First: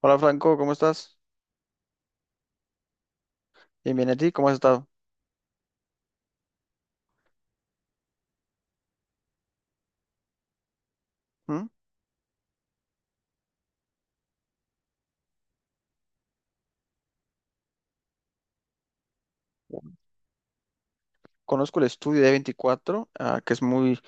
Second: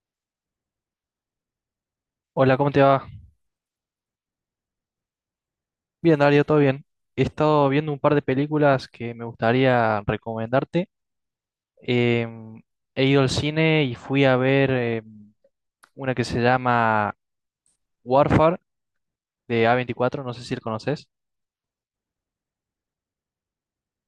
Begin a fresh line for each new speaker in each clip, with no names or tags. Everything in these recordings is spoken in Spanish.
Hola Franco, ¿cómo estás?
Hola, ¿cómo te va?
Bien, bien, ¿a ti? ¿Cómo has estado?
Bien, Dario, todo bien. He estado viendo un par de películas que me gustaría recomendarte.
¿Mm?
Em, he ido al cine y fui a ver una que se llama Warfare de A24. No sé si la conoces.
Conozco el estudio de 24, ah, que es muy...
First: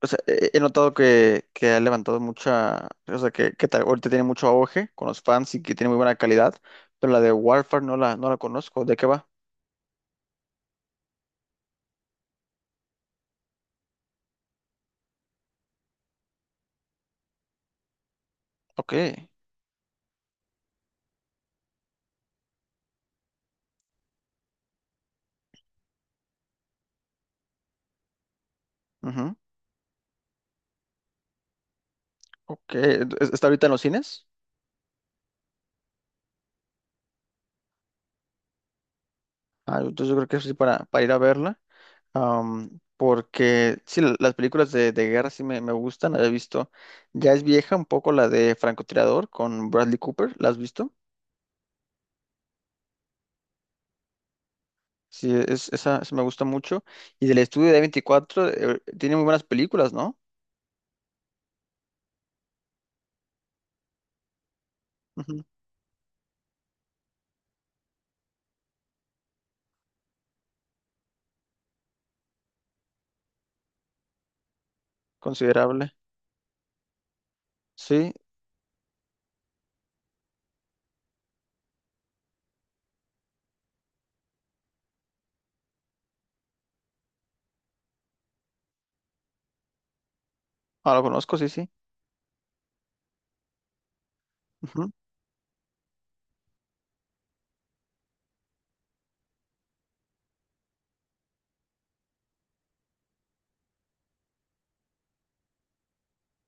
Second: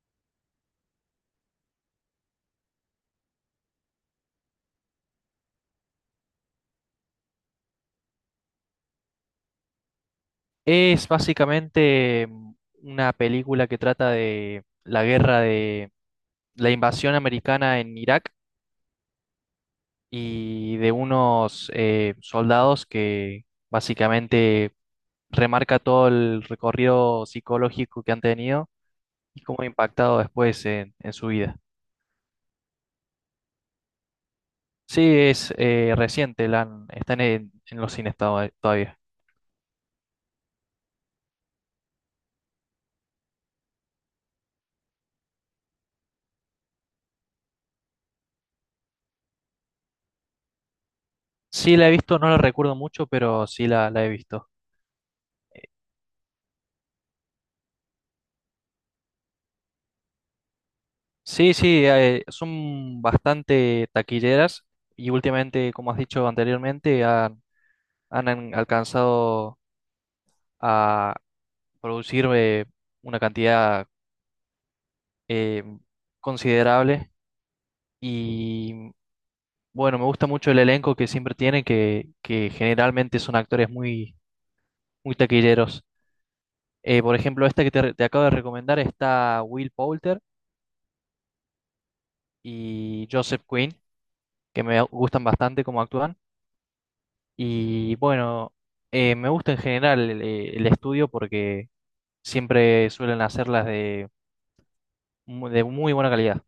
O sea, he notado que ha levantado mucha... O sea, ahorita tiene mucho auge con los fans y que tiene muy buena calidad, pero la de Warfare no la conozco. ¿De qué va?
Es básicamente una película que trata de la guerra de la invasión americana en Irak
Ok.
y de unos soldados que básicamente remarca todo el recorrido psicológico que han tenido
Ujú.
y cómo ha impactado después en su vida.
Ok. ¿Está ahorita en los cines?
Sí, es reciente, está en los cines todavía.
Ah, entonces yo creo que eso sí para ir a verla. Porque sí, las películas de guerra sí me gustan, la he visto. Ya es vieja un poco la de Francotirador con Bradley Cooper, ¿la has visto?
Sí, la he visto, no la recuerdo mucho, pero sí la he visto.
Sí, esa me gusta mucho. Y del estudio de veinticuatro tiene muy buenas películas, ¿no?
Sí, sí, son bastante taquilleras y
Ujú.
últimamente, como has dicho anteriormente, han alcanzado a producir una cantidad eh,
Considerable.
considerable.
Sí,
Y bueno, me gusta mucho el elenco que siempre tiene, que generalmente son actores muy, muy taquilleros. Por ejemplo, esta que te acabo de recomendar está Will Poulter
ah, lo conozco, sí, sí.
y Joseph Quinn, que me
Ujú.
gustan bastante cómo actúan. Y bueno, me gusta en general el estudio porque siempre suelen hacerlas de muy buena calidad.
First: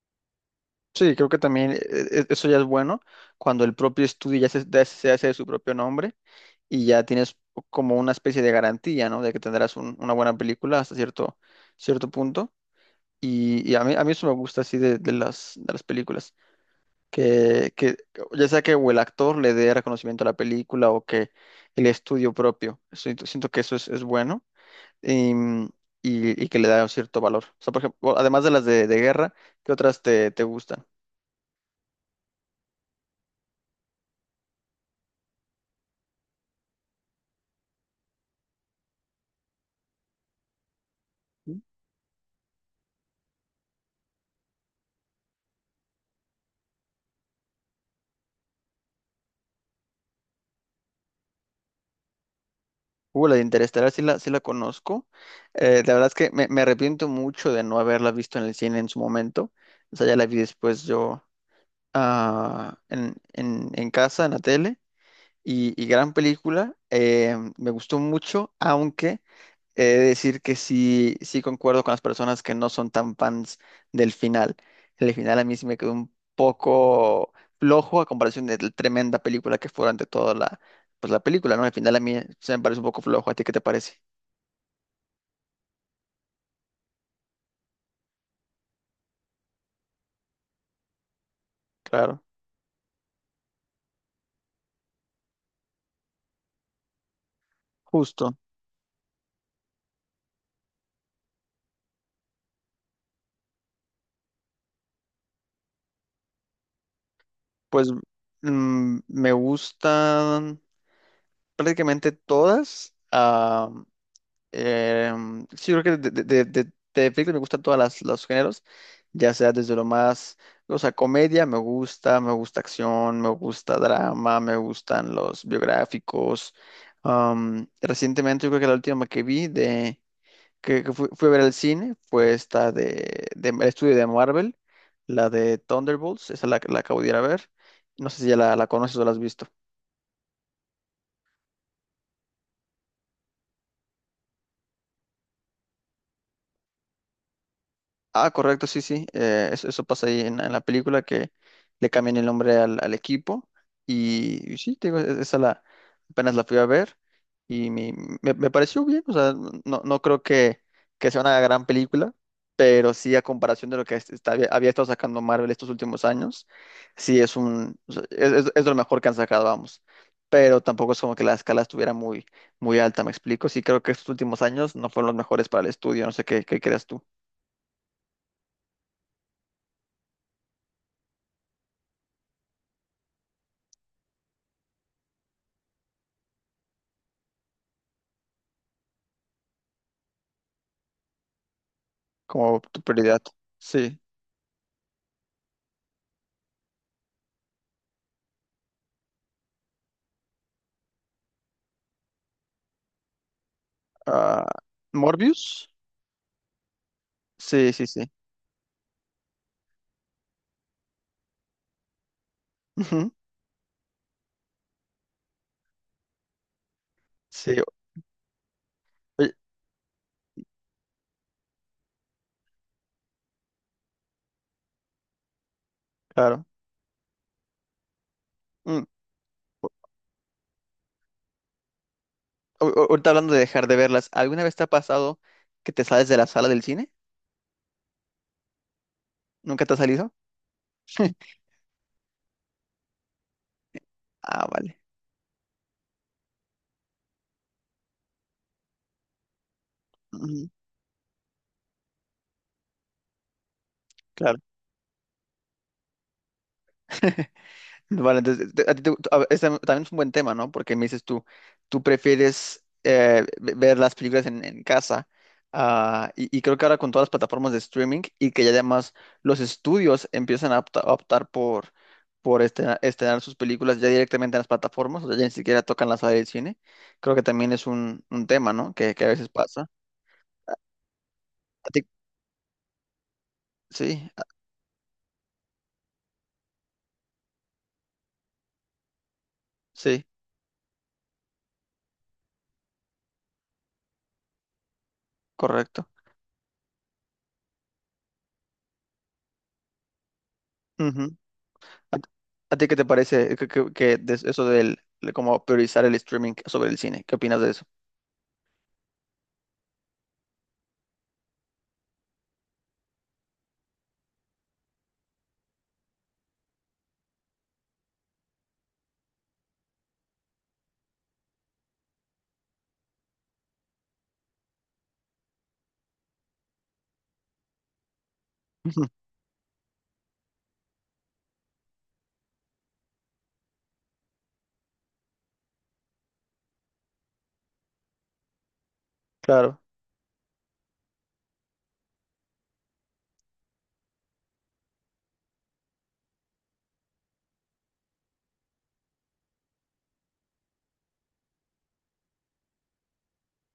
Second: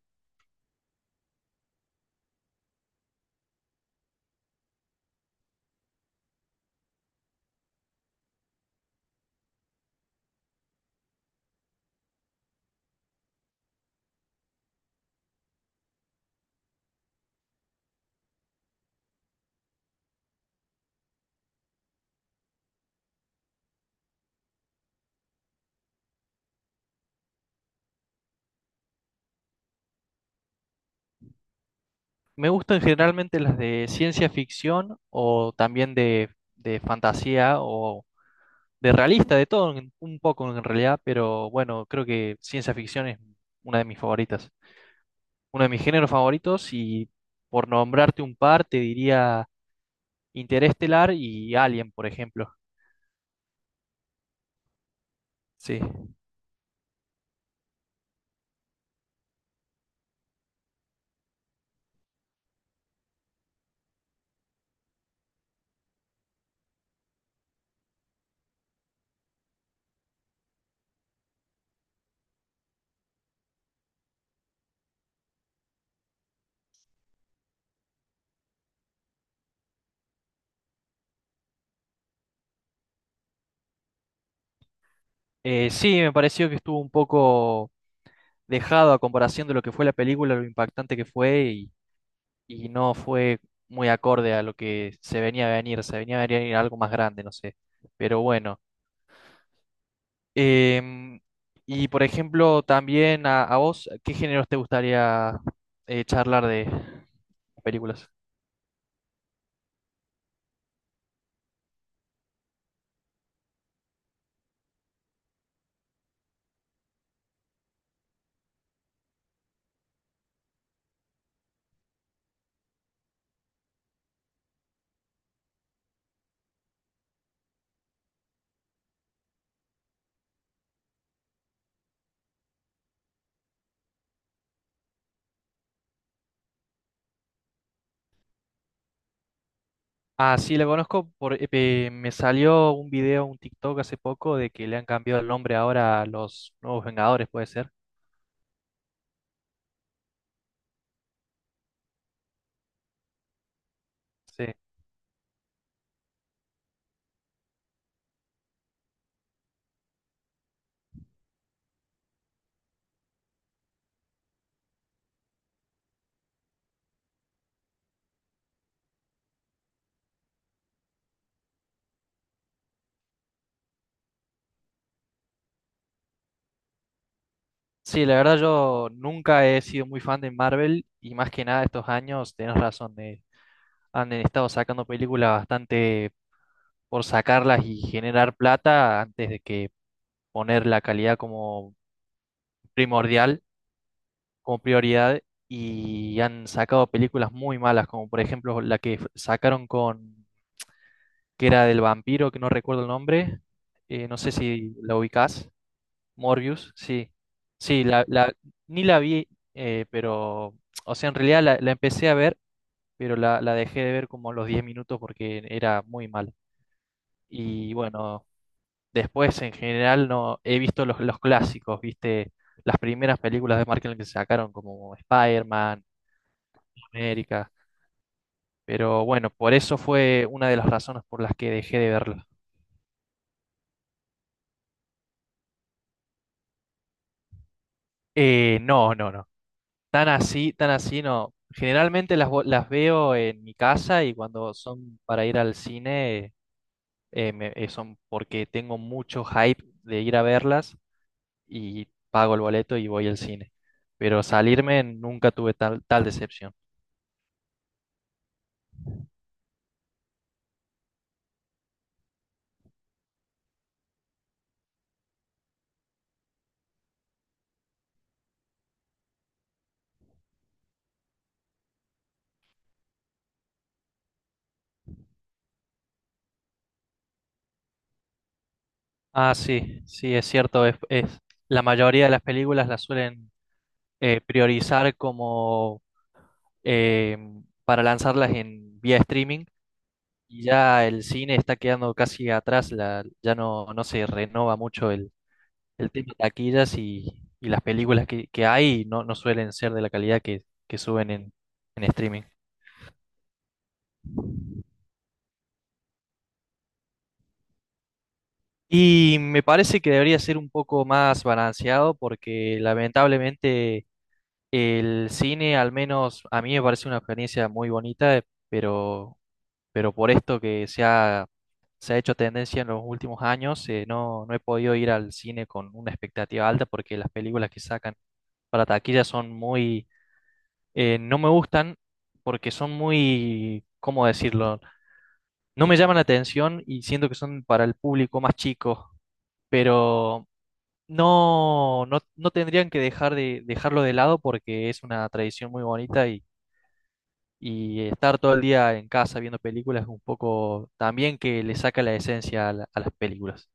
Sí, creo que también eso ya es bueno, cuando el propio estudio ya se hace de su propio nombre y ya tienes como una especie de garantía, ¿no? De que tendrás una buena película hasta cierto punto. Y a mí eso me gusta así de las películas, que ya sea que o el actor le dé reconocimiento a la película o que el estudio propio, siento que eso es bueno y, y que le da un cierto valor. O sea, por ejemplo, además de las de guerra, ¿qué otras te gustan?
Me gustan generalmente las de ciencia ficción o también de fantasía o de realista, de todo un poco en realidad, pero bueno, creo que ciencia ficción es una de mis favoritas, uno de mis géneros favoritos y por nombrarte un par te diría Interestelar y Alien, por ejemplo.
La de Interestelar sí la conozco.
Sí.
La verdad es que me arrepiento mucho de no haberla visto en el cine en su momento. O sea, ya la vi después yo en casa, en la tele. Y gran película. Me gustó mucho, aunque he de decir que sí, sí concuerdo con las personas que no son tan fans del final. El final a mí sí me quedó un poco flojo a comparación de la tremenda película que fue ante toda pues la película, ¿no? El final a mí se me parece un poco flojo. ¿A ti qué te parece?
Sí, me pareció que estuvo un poco dejado a comparación de lo que fue la película, lo impactante que fue
Claro,
y no fue muy acorde a lo que se venía a venir, algo más grande, no sé. Pero
justo.
bueno. Em, y por ejemplo, también a vos, ¿qué géneros te gustaría charlar de
Pues
películas?
me gustan prácticamente todas. Sí, creo que de películas me gustan todas los géneros, ya sea desde lo más, o sea, comedia me gusta acción, me gusta drama, me gustan los biográficos. Recientemente yo creo que la última que vi que fui a ver al cine fue esta de el estudio de Marvel, la de Thunderbolts, esa la acabo de ir a ver. No sé si ya la conoces o la has visto.
Ah, sí, la conozco. Me salió un video, un TikTok hace poco de que le han cambiado el nombre ahora a los Nuevos Vengadores, puede ser.
Ah, correcto, sí, sí. Eso, eso pasa ahí en la película que le cambian el nombre al equipo.
Sí.
Y sí, te digo, apenas la fui a ver y mi- me pareció bien. O sea, no creo que sea una gran película, pero sí a comparación de lo que había estado sacando Marvel estos últimos años, sí es un, o sea, es lo mejor que han sacado, vamos. Pero tampoco es como que la escala estuviera muy alta, ¿me explico? Sí creo que estos últimos años no fueron los mejores para el estudio. No sé qué creas tú.
Sí, la verdad yo nunca he sido muy fan de Marvel y más que nada estos años, tenés razón, han estado sacando películas bastante por sacarlas y generar plata antes de que poner la calidad como
Como tu prioridad.
primordial,
Sí.
como prioridad, y han sacado películas muy malas, como por ejemplo la que sacaron con, que era del vampiro, que no recuerdo el nombre, no sé
Ah,
si la ubicás,
Morbius.
Morbius, sí,
Sí,
sí,
sí, sí.
ni la vi, pero, o sea, en realidad la empecé a ver,
Ujú.
pero la dejé de ver como a los 10 minutos porque era muy mal.
Sí,
Y bueno.
oye,
Después, en general, no he visto los clásicos, ¿viste? Las primeras películas de Marvel que sacaron, como Spider-Man,
claro.
América.
Mm.
Pero bueno, por eso fue una de las razones por las que dejé de verla.
Ahorita hablando de dejar de verlas, ¿alguna vez te ha pasado que te sales de la sala del cine?
No, no, no.
¿Nunca te ha salido?
Tan así no. Generalmente las veo en mi casa y
Ah,
cuando
vale.
son para ir al cine, son porque tengo mucho hype de ir a
Ujú.
verlas y pago el boleto y voy al cine. Pero
Claro.
salirme nunca tuve tal decepción.
Vale, entonces, te- a ti te- a- este también es un buen tema, ¿no? Porque me dices tú, tú prefieres ver las películas en casa, ah, y creo que ahora con todas las plataformas de streaming y que ya además los estudios empiezan a a optar por estrenar sus películas ya directamente en las plataformas, o sea, ya ni siquiera tocan la sala del cine, creo que también es un tema, ¿no? Que a veces
Ah,
pasa.
sí, sí, es cierto. La
A ti,
mayoría de las películas las suelen
sí, a-
priorizar como eh, para lanzarlas en vía streaming
sí,
y ya el cine está quedando casi atrás, ya no se renova mucho el,
correcto.
el tema de taquillas y las películas que hay no suelen ser de la calidad que suben en
¿A,
streaming.
a ti qué te parece que de eso del, de como priorizar el streaming sobre el cine? ¿Qué opinas de eso?
Y me parece que debería ser un poco más balanceado porque lamentablemente el cine, al menos a mí me parece una experiencia muy bonita, pero, pero por esto que se ha hecho tendencia en los últimos años, no he podido ir al cine con una expectativa alta porque las películas que sacan para
Ujú.
taquilla no me gustan porque son muy, ¿cómo decirlo? No me llaman la atención y siento que son para el público más chico,
Claro.
pero no tendrían que dejarlo de lado porque es una tradición muy bonita y estar todo el día en casa viendo películas es un poco también que le saca la esencia a las películas.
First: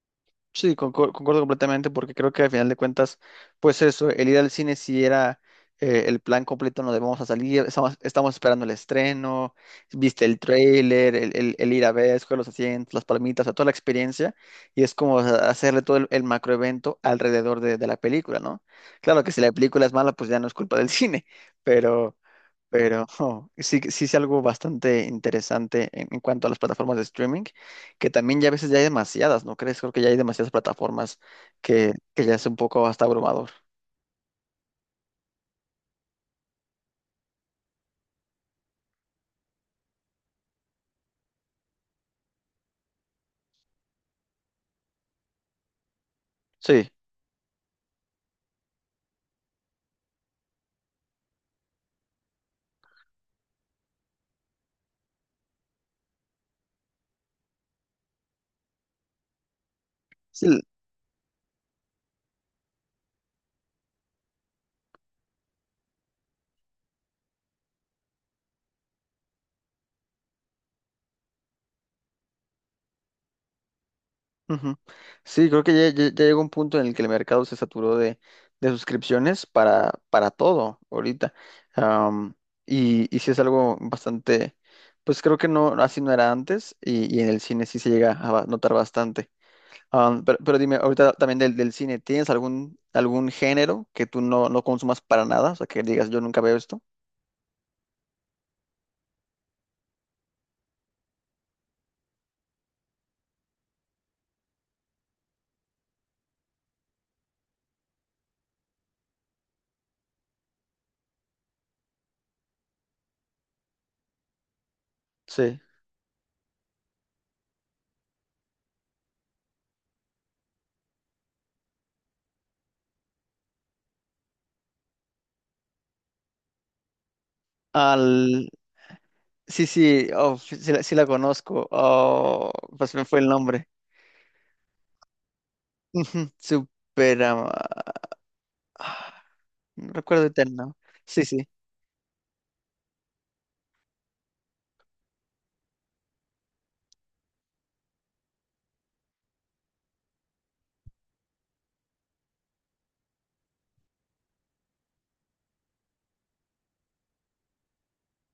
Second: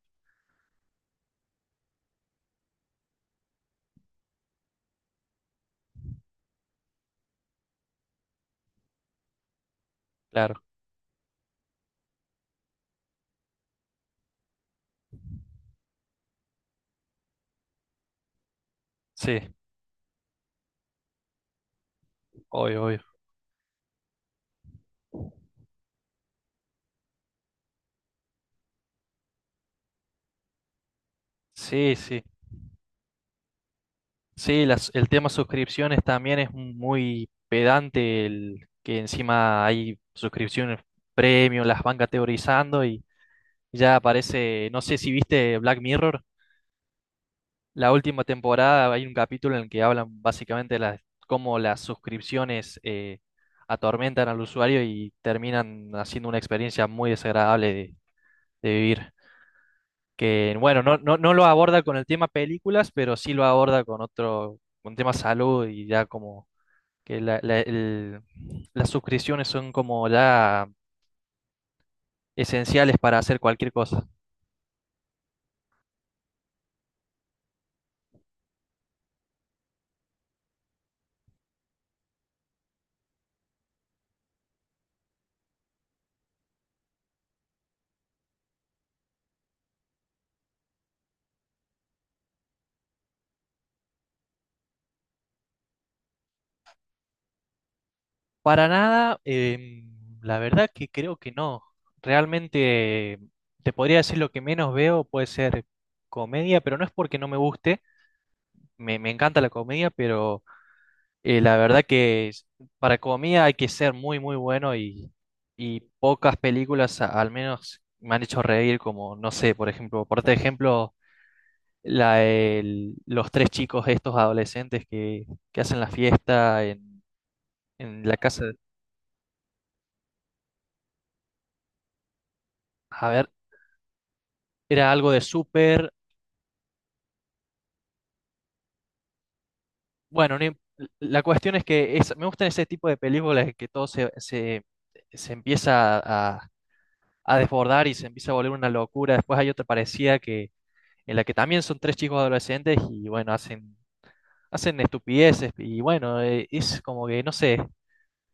Sí, concuerdo completamente porque creo que al final de cuentas, pues eso, el ir al cine si era el plan completo, no debemos a salir, estamos esperando el estreno, viste el
Claro,
tráiler, el ir a ver, escoger los asientos, las palmitas, o sea, toda la experiencia y es como o hacerle todo el macroevento alrededor de la película, ¿no? Claro que si la
sí,
película es mala, pues ya no es culpa del cine, pero,
obvio,
pero
obvio.
oh, sí, sí es algo bastante interesante en cuanto a las plataformas de streaming que también ya a veces ya hay demasiadas, ¿no crees? Creo que ya hay demasiadas plataformas
Sí, sí.
que ya es un poco hasta abrumador.
Sí, el tema suscripciones también es muy pedante, que encima hay suscripciones premium, las van categorizando y ya aparece, no sé si viste Black Mirror.
Sí,
La última temporada hay un capítulo en el que hablan básicamente cómo las suscripciones atormentan al usuario y terminan haciendo una experiencia muy desagradable de vivir.
sí,
Que
l-
bueno, no lo aborda con el tema películas, pero sí lo aborda con otro, con tema salud y ya como que las suscripciones son como ya esenciales para hacer cualquier cosa.
ujú. Sí, creo que ya, ya llegó un punto en el que el mercado se saturó de suscripciones para todo ahorita. Am, y sí es algo bastante, pues creo que no, así no era antes y en el cine sí se llega a notar bastante. Pero dime, ahorita también del cine, ¿tienes algún género que tú no consumas para nada? O sea, que digas, yo nunca veo esto.
Para nada, la verdad que creo que no. Realmente te podría decir lo que menos veo puede ser comedia, pero no es porque no me guste, me encanta la comedia, pero la verdad que para comedia hay que ser muy, muy bueno y,
Sí.
y pocas películas al menos me han hecho reír, como, no sé, por ejemplo, por este ejemplo, los tres chicos estos adolescentes que hacen la fiesta en la casa,
Al... Sí, sí, oh, sí, sí la conozco. Oh, pues me
a
fue el
ver,
nombre.
era algo de súper.
Ujú, Supera... ah, no recuerdo
Bueno,
ahorita
no
el
im-
nombre.
la
Sí, sí.
cuestión es que me gustan ese tipo de películas que todo se empieza a desbordar y se empieza a volver una locura. Después hay otra parecida en la que también son tres chicos adolescentes y bueno, hacen estupideces. Y bueno, es como que, no sé,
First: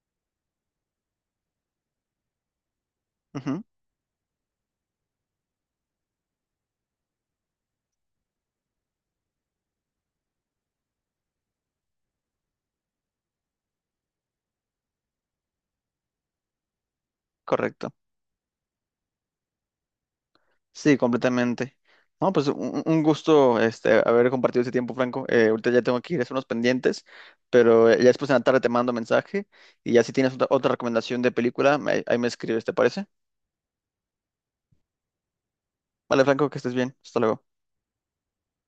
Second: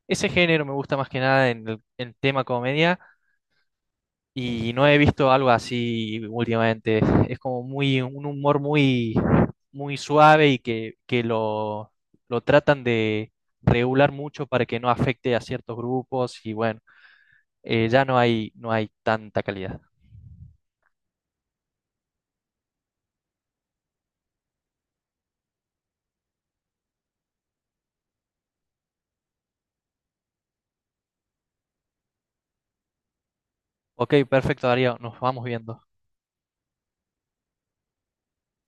ese género me gusta más que nada en tema comedia.
Ujú.
Y no he visto algo así últimamente. Es como un humor muy, muy suave y que lo tratan de regular mucho para que no afecte a ciertos grupos y bueno,
Correcto.
ya no hay tanta calidad.
Sí, completamente. No, pues un gusto este, haber compartido ese tiempo, Franco. Ahorita ya tengo que ir a hacer unos pendientes, pero ya después en la tarde te mando mensaje y ya si tienes otra, otra recomendación de película, ahí me escribes, ¿te parece?
Ok, perfecto, Darío, nos vamos viendo.
Vale, Franco, que estés bien. Hasta luego.